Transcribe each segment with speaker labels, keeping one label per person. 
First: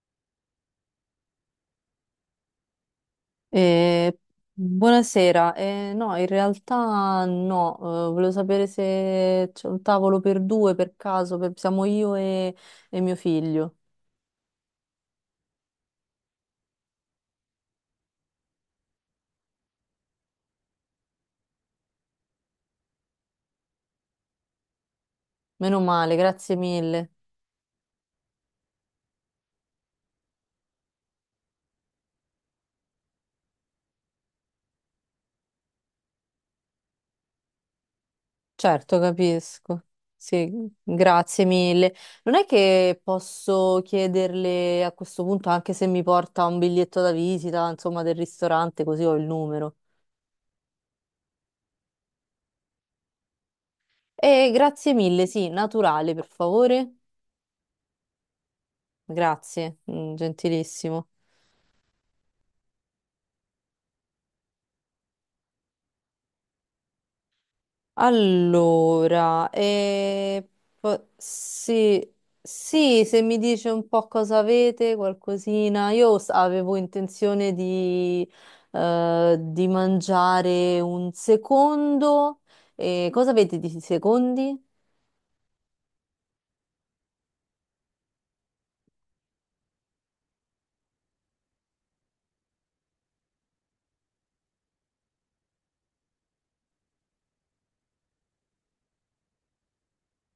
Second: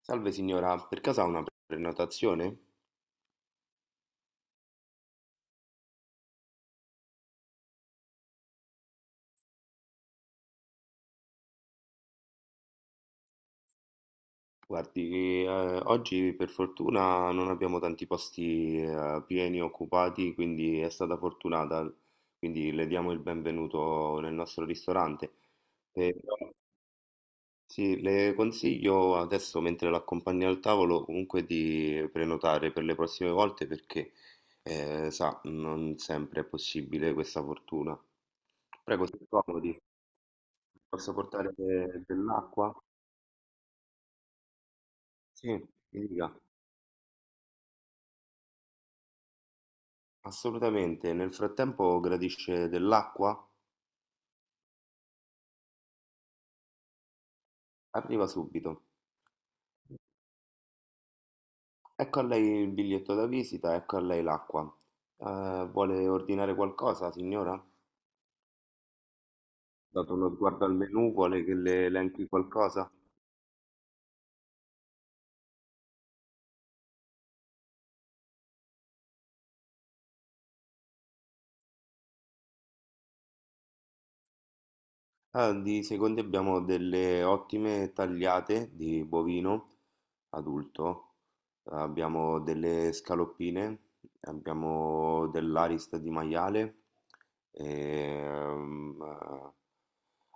Speaker 1: Salve signora, per caso ha una prenotazione?
Speaker 2: Eh, buonasera. No, in realtà no. Volevo sapere se c'è un tavolo per due per caso, siamo io e mio figlio.
Speaker 1: Guardi, oggi per fortuna non abbiamo tanti posti pieni occupati, quindi è stata fortunata, quindi le diamo il benvenuto nel nostro ristorante.
Speaker 2: Meno
Speaker 1: Eh,
Speaker 2: male, grazie mille.
Speaker 1: sì, le consiglio adesso, mentre l'accompagna al tavolo, comunque di prenotare per le prossime volte perché, sa, non sempre è possibile questa fortuna.
Speaker 2: Certo,
Speaker 1: Prego, si accomodi,
Speaker 2: capisco. Sì,
Speaker 1: posso
Speaker 2: grazie
Speaker 1: portare
Speaker 2: mille. Non è
Speaker 1: dell'acqua?
Speaker 2: che posso chiederle a questo
Speaker 1: Sì,
Speaker 2: punto anche se mi
Speaker 1: mi dica,
Speaker 2: porta un biglietto da visita, insomma, del ristorante, così ho il numero.
Speaker 1: assolutamente. Nel frattempo gradisce dell'acqua?
Speaker 2: E grazie mille, sì, naturale, per favore.
Speaker 1: Arriva subito.
Speaker 2: Grazie, mm, gentilissimo.
Speaker 1: Ecco a lei il biglietto da visita, ecco a lei l'acqua. Vuole ordinare qualcosa, signora?
Speaker 2: Allora,
Speaker 1: Dato uno sguardo al menù, vuole che le
Speaker 2: sì,
Speaker 1: elenchi qualcosa?
Speaker 2: sì, se mi dice un po' cosa avete, qualcosina, avevo intenzione di mangiare un secondo. Cosa avete di secondi?
Speaker 1: Ah, di secondi abbiamo delle ottime tagliate di bovino adulto, abbiamo delle scaloppine, abbiamo dell'arista di maiale, ehm, eh,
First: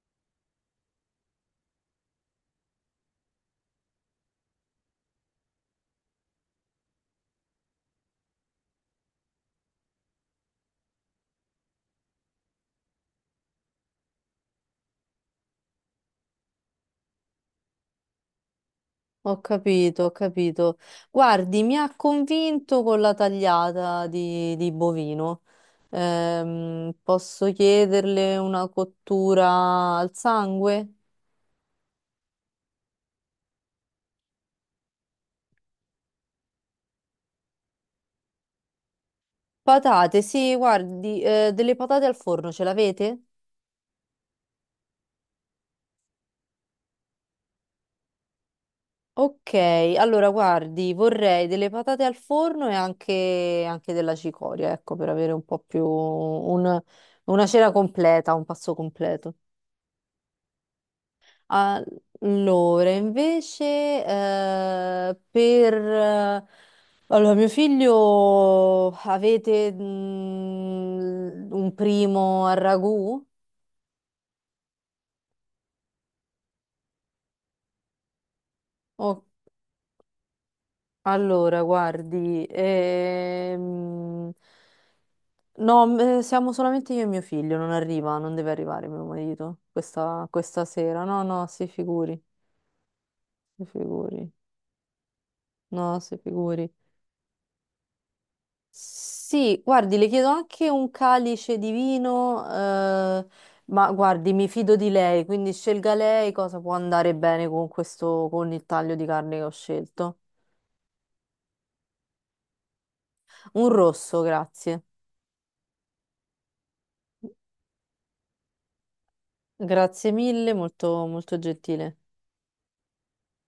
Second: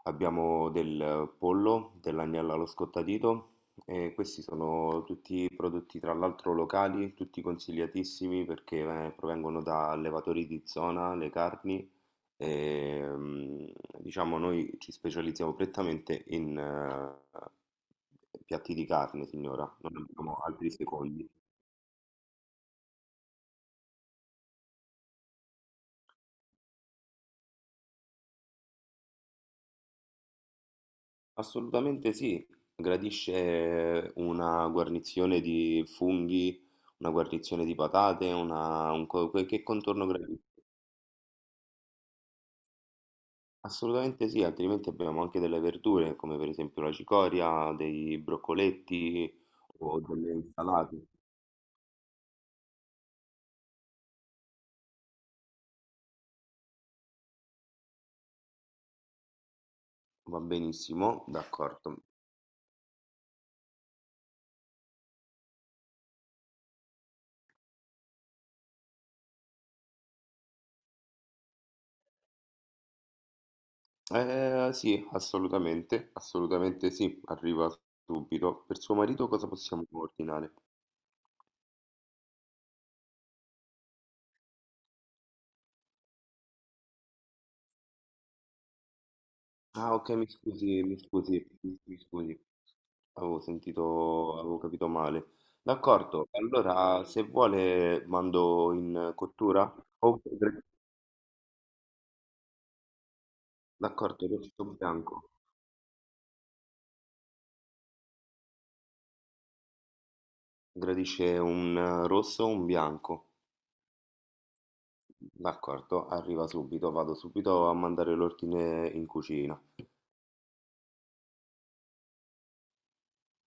Speaker 1: abbiamo del pollo, dell'agnello allo scottadito e questi sono tutti prodotti tra l'altro locali, tutti consigliatissimi perché provengono da allevatori di zona, le carni. Ehm, diciamo noi ci specializziamo prettamente in piatti di carne,
Speaker 2: Ho
Speaker 1: signora, non
Speaker 2: capito, ho
Speaker 1: abbiamo altri
Speaker 2: capito.
Speaker 1: secondi.
Speaker 2: Guardi, mi ha convinto con la tagliata di bovino. Posso chiederle una cottura al sangue?
Speaker 1: Assolutamente sì, gradisce una guarnizione di funghi, una guarnizione di patate, una, che contorno
Speaker 2: Patate,
Speaker 1: gradisce?
Speaker 2: sì, guardi, delle patate al forno ce l'avete?
Speaker 1: Assolutamente sì, altrimenti abbiamo anche delle verdure, come per esempio la cicoria, dei broccoletti
Speaker 2: Ok,
Speaker 1: o
Speaker 2: allora
Speaker 1: delle
Speaker 2: guardi,
Speaker 1: insalate.
Speaker 2: vorrei delle patate al forno e anche, anche della cicoria, ecco, per avere un po' una cena completa, un pasto completo.
Speaker 1: Va benissimo, d'accordo.
Speaker 2: Allora, invece, allora, mio figlio, avete mm, un primo al ragù?
Speaker 1: Sì, assolutamente, assolutamente sì, arriva subito. Per suo marito cosa possiamo ordinare?
Speaker 2: Allora, guardi, no, siamo solamente io e mio figlio, non arriva, non deve arrivare mio marito
Speaker 1: Ah, ok,
Speaker 2: questa,
Speaker 1: mi
Speaker 2: questa
Speaker 1: scusi, mi
Speaker 2: sera. No,
Speaker 1: scusi,
Speaker 2: no,
Speaker 1: mi scusi, avevo
Speaker 2: si figuri,
Speaker 1: sentito, avevo capito male.
Speaker 2: no, si
Speaker 1: D'accordo,
Speaker 2: figuri.
Speaker 1: allora se vuole mando in
Speaker 2: Sì,
Speaker 1: cottura.
Speaker 2: guardi, le
Speaker 1: O-
Speaker 2: chiedo
Speaker 1: gra-
Speaker 2: anche un calice di vino, ma
Speaker 1: D'accordo,
Speaker 2: guardi, mi
Speaker 1: rosso
Speaker 2: fido di lei,
Speaker 1: bianco.
Speaker 2: quindi scelga lei cosa può andare bene con questo, con il taglio di carne che ho scelto.
Speaker 1: Gradisce un rosso o un bianco?
Speaker 2: Un rosso, grazie.
Speaker 1: D'accordo, arriva subito, vado subito a mandare l'ordine in cucina.
Speaker 2: Grazie mille, molto, molto gentile.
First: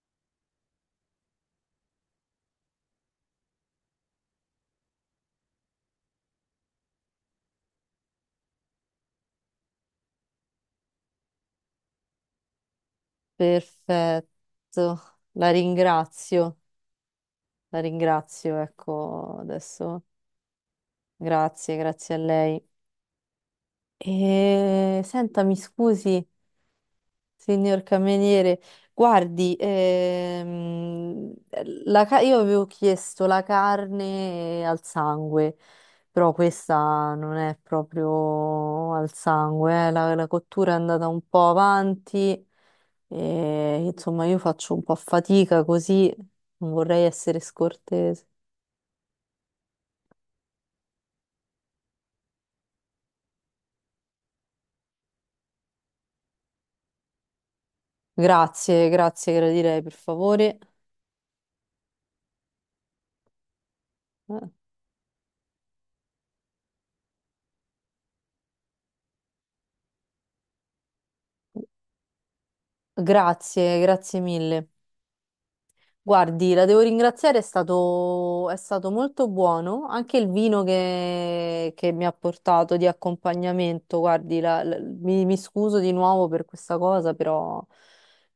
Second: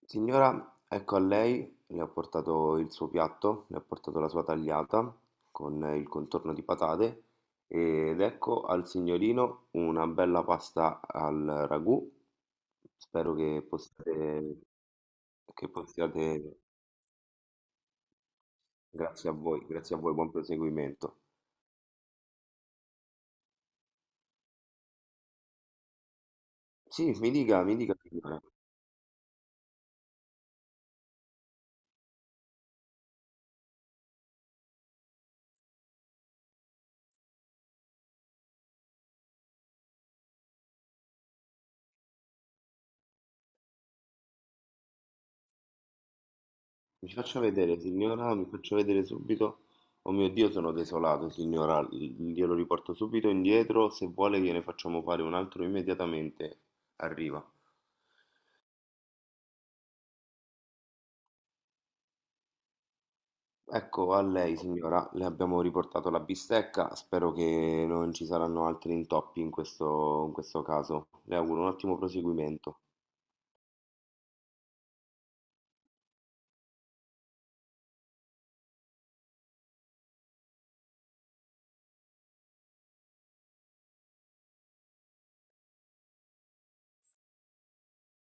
Speaker 1: Signora, ecco a lei, le ho portato il suo piatto, le ho portato la sua tagliata con il contorno di patate ed ecco al signorino una bella pasta al ragù. Spero
Speaker 2: Perfetto, la
Speaker 1: che possiate,
Speaker 2: ringrazio, la ringrazio, ecco,
Speaker 1: grazie a
Speaker 2: adesso
Speaker 1: voi, buon proseguimento.
Speaker 2: grazie, grazie a lei. E senta, mi scusi,
Speaker 1: Sì, mi
Speaker 2: signor
Speaker 1: dica, signora.
Speaker 2: cameriere, guardi, io avevo chiesto la carne al sangue, però questa non è proprio al sangue, eh. La, la cottura è andata un po' avanti, e, insomma io faccio un po' fatica così, non vorrei
Speaker 1: Mi faccia
Speaker 2: essere
Speaker 1: vedere,
Speaker 2: scortese.
Speaker 1: signora, mi faccia vedere subito. Oh mio Dio, sono desolato, signora. Glielo riporto subito indietro. Se vuole, gliene facciamo fare un altro immediatamente. Arriva.
Speaker 2: Grazie, grazie, gradirei, per favore.
Speaker 1: Ecco, a
Speaker 2: Eh,
Speaker 1: lei, signora, le abbiamo riportato la bistecca. Spero che non ci saranno altri intoppi in questo caso. Le auguro un ottimo proseguimento.
Speaker 2: Grazie, grazie mille. Guardi, la devo ringraziare, è stato molto buono. Anche il vino che mi ha portato di accompagnamento, guardi, mi, mi scuso di nuovo per questa cosa, però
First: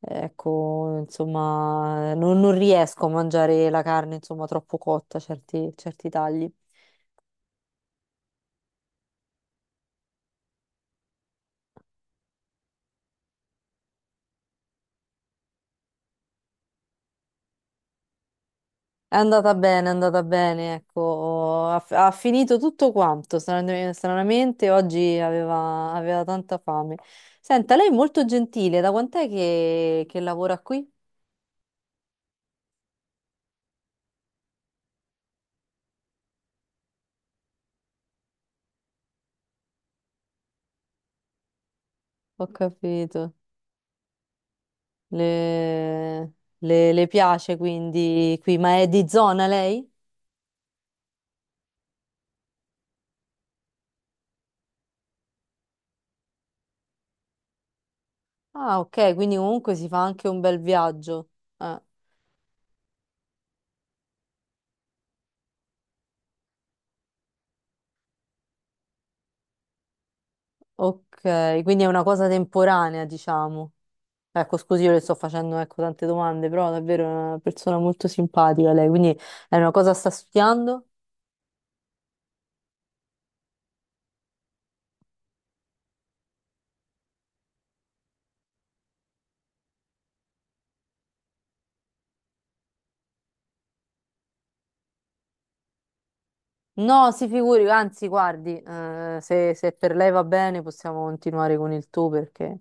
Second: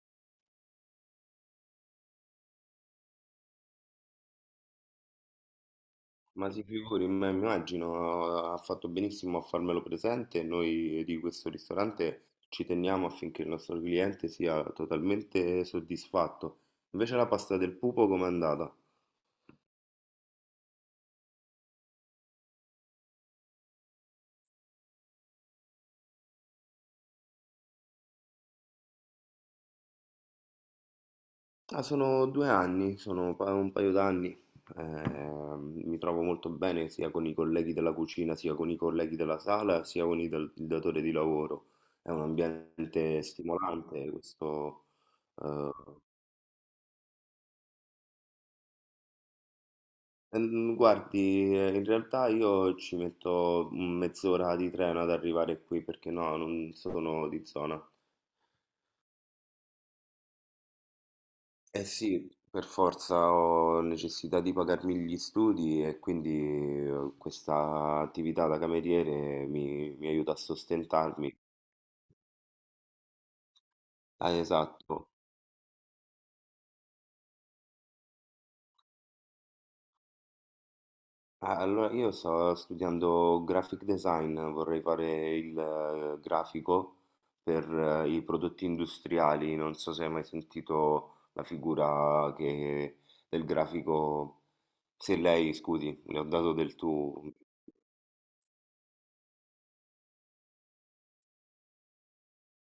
Speaker 2: ecco, insomma, non, non riesco a mangiare la carne, insomma, troppo cotta, certi, certi tagli.
Speaker 1: Ma si figuri, ma immagino, ha fatto benissimo a farmelo presente. Noi di questo ristorante ci teniamo affinché il nostro cliente sia totalmente soddisfatto. Invece la pasta del pupo com'è andata?
Speaker 2: È andata bene, ecco, ha, ha finito tutto quanto, stranamente, oggi aveva, aveva tanta fame. Senta, lei è molto gentile, da quant'è che lavora qui?
Speaker 1: Ah, sono due anni, un paio d'anni. Eh, mi trovo molto bene sia con i colleghi della cucina, sia con i colleghi della sala, sia con i il datore di lavoro. È un
Speaker 2: Ho
Speaker 1: ambiente
Speaker 2: capito,
Speaker 1: stimolante questo. eh,
Speaker 2: le, le piace quindi qui, ma è di zona lei?
Speaker 1: Guardi, in realtà io ci metto mezz'ora di treno ad arrivare qui perché no, non sono di zona.
Speaker 2: Ah, ok, quindi comunque si fa anche un bel viaggio. Ah,
Speaker 1: Eh sì, per forza ho necessità di pagarmi gli studi e quindi questa attività da cameriere mi aiuta a sostentarmi.
Speaker 2: ok, quindi è una cosa temporanea, diciamo.
Speaker 1: Ah,
Speaker 2: Ecco, scusi, io le
Speaker 1: esatto.
Speaker 2: sto facendo, ecco, tante domande, però davvero è una persona molto simpatica lei, quindi è una cosa sta studiando?
Speaker 1: Allora, io sto studiando graphic design, vorrei fare il grafico per i prodotti industriali. Non so se hai mai sentito la figura del grafico. Se lei, scusi, le ho dato del
Speaker 2: No, si
Speaker 1: tu.
Speaker 2: figuri, anzi, guardi, se, se per lei va bene possiamo continuare con il tu perché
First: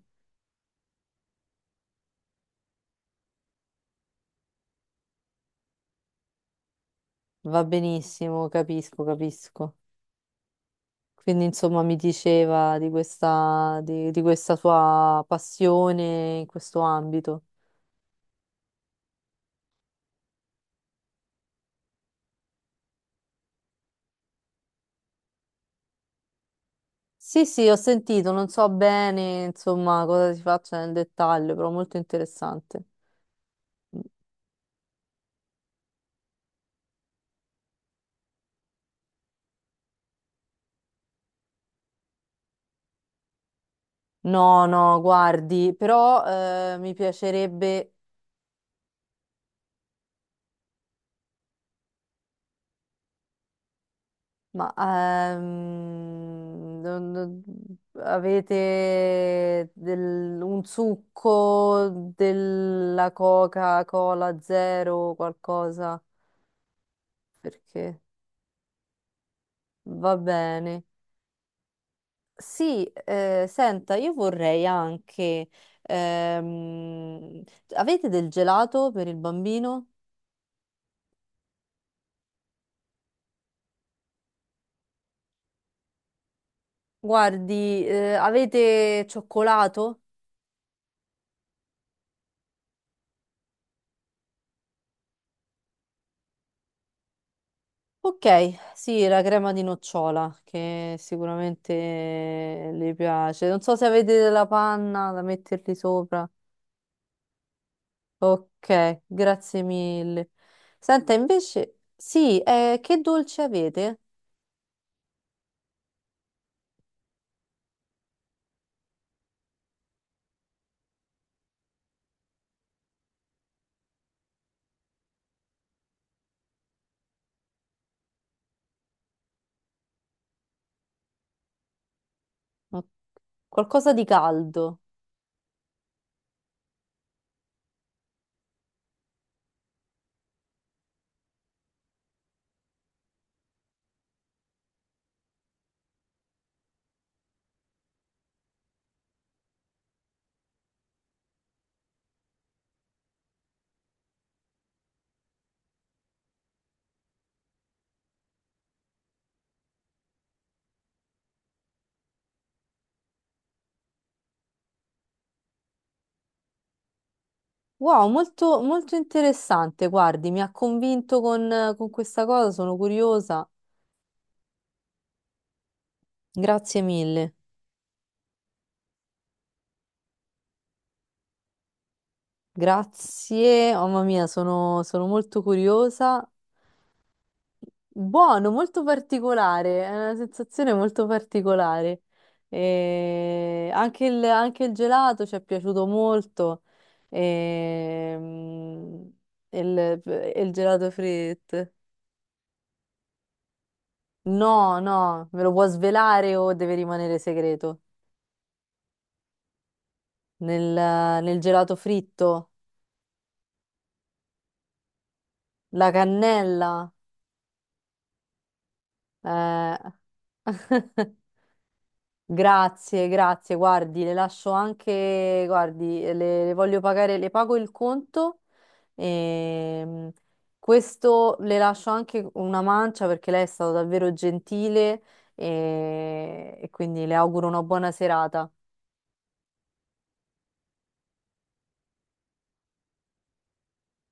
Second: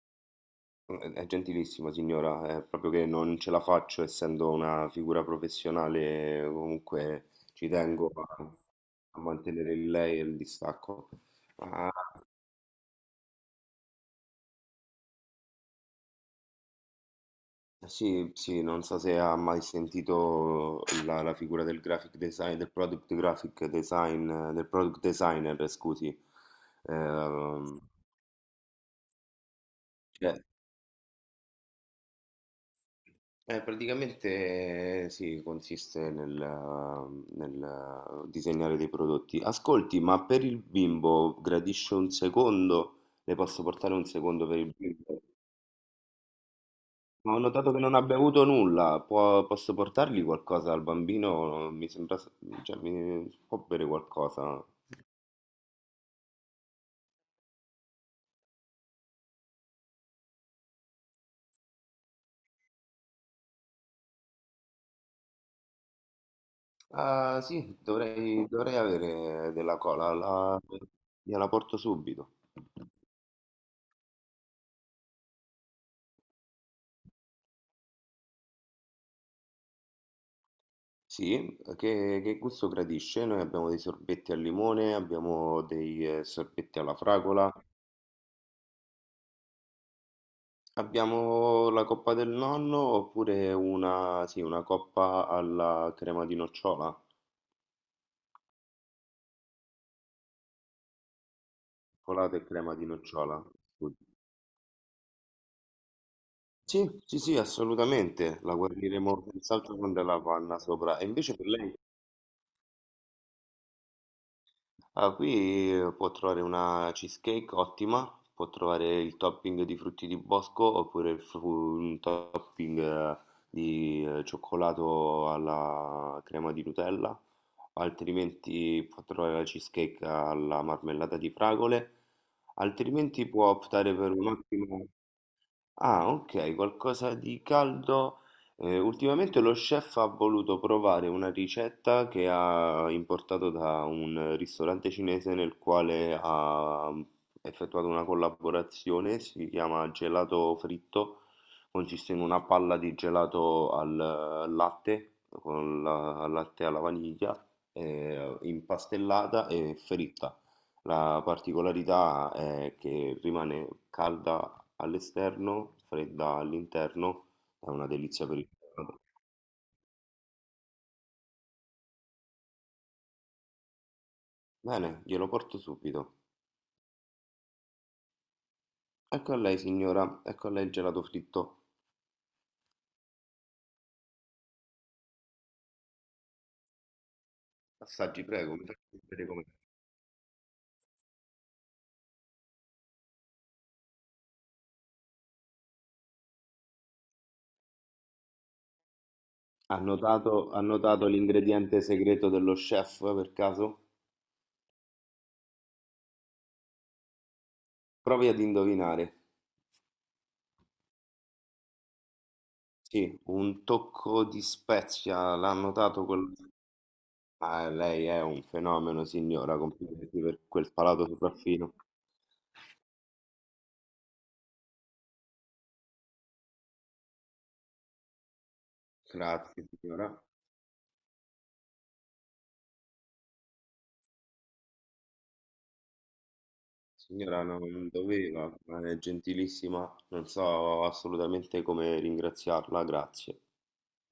Speaker 1: È gentilissima signora, è proprio che non ce la faccio essendo una figura professionale, comunque
Speaker 2: va
Speaker 1: ci tengo
Speaker 2: benissimo,
Speaker 1: a,
Speaker 2: capisco,
Speaker 1: a mantenere
Speaker 2: capisco.
Speaker 1: il lei e il distacco.
Speaker 2: Quindi, insomma,
Speaker 1: Ma
Speaker 2: mi diceva di questa sua passione in questo ambito.
Speaker 1: Sì, sì, non so se ha mai sentito la figura del graphic design, del product graphic design, del product designer, scusi.
Speaker 2: Sì, sì, ho
Speaker 1: Ehm,
Speaker 2: sentito, non so bene, insomma, cosa
Speaker 1: cioè,
Speaker 2: si faccia nel dettaglio, però molto interessante.
Speaker 1: praticamente sì, consiste nel, disegnare dei prodotti. Ascolti, ma per il bimbo gradisce un secondo? Le posso portare un secondo per
Speaker 2: No,
Speaker 1: il
Speaker 2: no,
Speaker 1: bimbo?
Speaker 2: guardi, però mi
Speaker 1: Ma ho notato che
Speaker 2: piacerebbe,
Speaker 1: non ha bevuto nulla. Posso portargli qualcosa al bambino? Mi sembra, cioè, può bere qualcosa.
Speaker 2: ma avete un succo della Coca-Cola zero qualcosa?
Speaker 1: Ah, sì,
Speaker 2: Perché
Speaker 1: dovrei, dovrei avere della cola.
Speaker 2: va
Speaker 1: La,
Speaker 2: bene.
Speaker 1: gliela porto subito.
Speaker 2: Sì, senta, io vorrei anche, ehm, avete del gelato per il bambino?
Speaker 1: Sì, che gusto gradisce? Noi abbiamo dei sorbetti al limone, abbiamo dei sorbetti alla fragola,
Speaker 2: Guardi, avete cioccolato?
Speaker 1: abbiamo la coppa del nonno oppure una, sì, una coppa alla crema di nocciola,
Speaker 2: Ok, sì, la crema di nocciola che sicuramente
Speaker 1: cioccolato e crema di
Speaker 2: le
Speaker 1: nocciola.
Speaker 2: piace. Non so se avete della panna da metterli sopra.
Speaker 1: Sì, sì, sì, assolutamente, la
Speaker 2: Ok,
Speaker 1: guarniremo
Speaker 2: grazie
Speaker 1: senz'altro con della
Speaker 2: mille.
Speaker 1: panna sopra. E
Speaker 2: Senta,
Speaker 1: invece per lei,
Speaker 2: invece, sì, che dolce avete?
Speaker 1: ah, qui può trovare una cheesecake ottima, può trovare il topping di frutti di bosco oppure un topping di cioccolato alla crema di Nutella, altrimenti può trovare la cheesecake alla marmellata di fragole,
Speaker 2: Oh,
Speaker 1: altrimenti può
Speaker 2: qualcosa
Speaker 1: optare
Speaker 2: di
Speaker 1: per
Speaker 2: caldo.
Speaker 1: un'ottima... Ah, ok, qualcosa di caldo. Ultimamente lo chef ha voluto provare una ricetta che ha importato da un ristorante cinese nel quale ha effettuato una collaborazione, si chiama gelato fritto, consiste in una palla di gelato al latte, con la al latte alla vaniglia, impastellata e fritta. La particolarità è che rimane calda all'esterno, fredda all'interno, è una
Speaker 2: Wow,
Speaker 1: delizia per il
Speaker 2: molto, molto
Speaker 1: gelato.
Speaker 2: interessante. Guardi, mi ha convinto con questa cosa, sono curiosa.
Speaker 1: Bene, glielo porto subito.
Speaker 2: Grazie mille.
Speaker 1: Ecco a lei, signora, ecco a lei il gelato fritto.
Speaker 2: Grazie, oh, mamma mia, sono sono molto curiosa.
Speaker 1: Assaggi,
Speaker 2: Buono,
Speaker 1: prego, mi
Speaker 2: molto
Speaker 1: faccia sapere com'è.
Speaker 2: particolare, è una sensazione molto particolare. E anche il gelato ci è piaciuto molto. Ehm, il, il
Speaker 1: Ha
Speaker 2: gelato
Speaker 1: notato
Speaker 2: fritto.
Speaker 1: l'ingrediente segreto dello chef per caso?
Speaker 2: No, no, me lo può svelare o deve rimanere segreto?
Speaker 1: Provi ad indovinare.
Speaker 2: Nel, nel gelato fritto,
Speaker 1: Sì, un tocco di spezia, l'ha
Speaker 2: la
Speaker 1: notato quel...
Speaker 2: cannella.
Speaker 1: Ah, lei è un fenomeno, signora,
Speaker 2: eh,
Speaker 1: complimenti per quel palato sopraffino.
Speaker 2: Grazie, grazie, guardi, le lascio anche, guardi, le voglio pagare, le pago il conto.
Speaker 1: Grazie,
Speaker 2: Ehm,
Speaker 1: signora.
Speaker 2: questo le lascio anche una mancia perché lei è stata davvero gentile e quindi le
Speaker 1: Signora,
Speaker 2: auguro
Speaker 1: no,
Speaker 2: una
Speaker 1: non
Speaker 2: buona serata.
Speaker 1: doveva, ma è gentilissima, non so assolutamente come ringraziarla, grazie.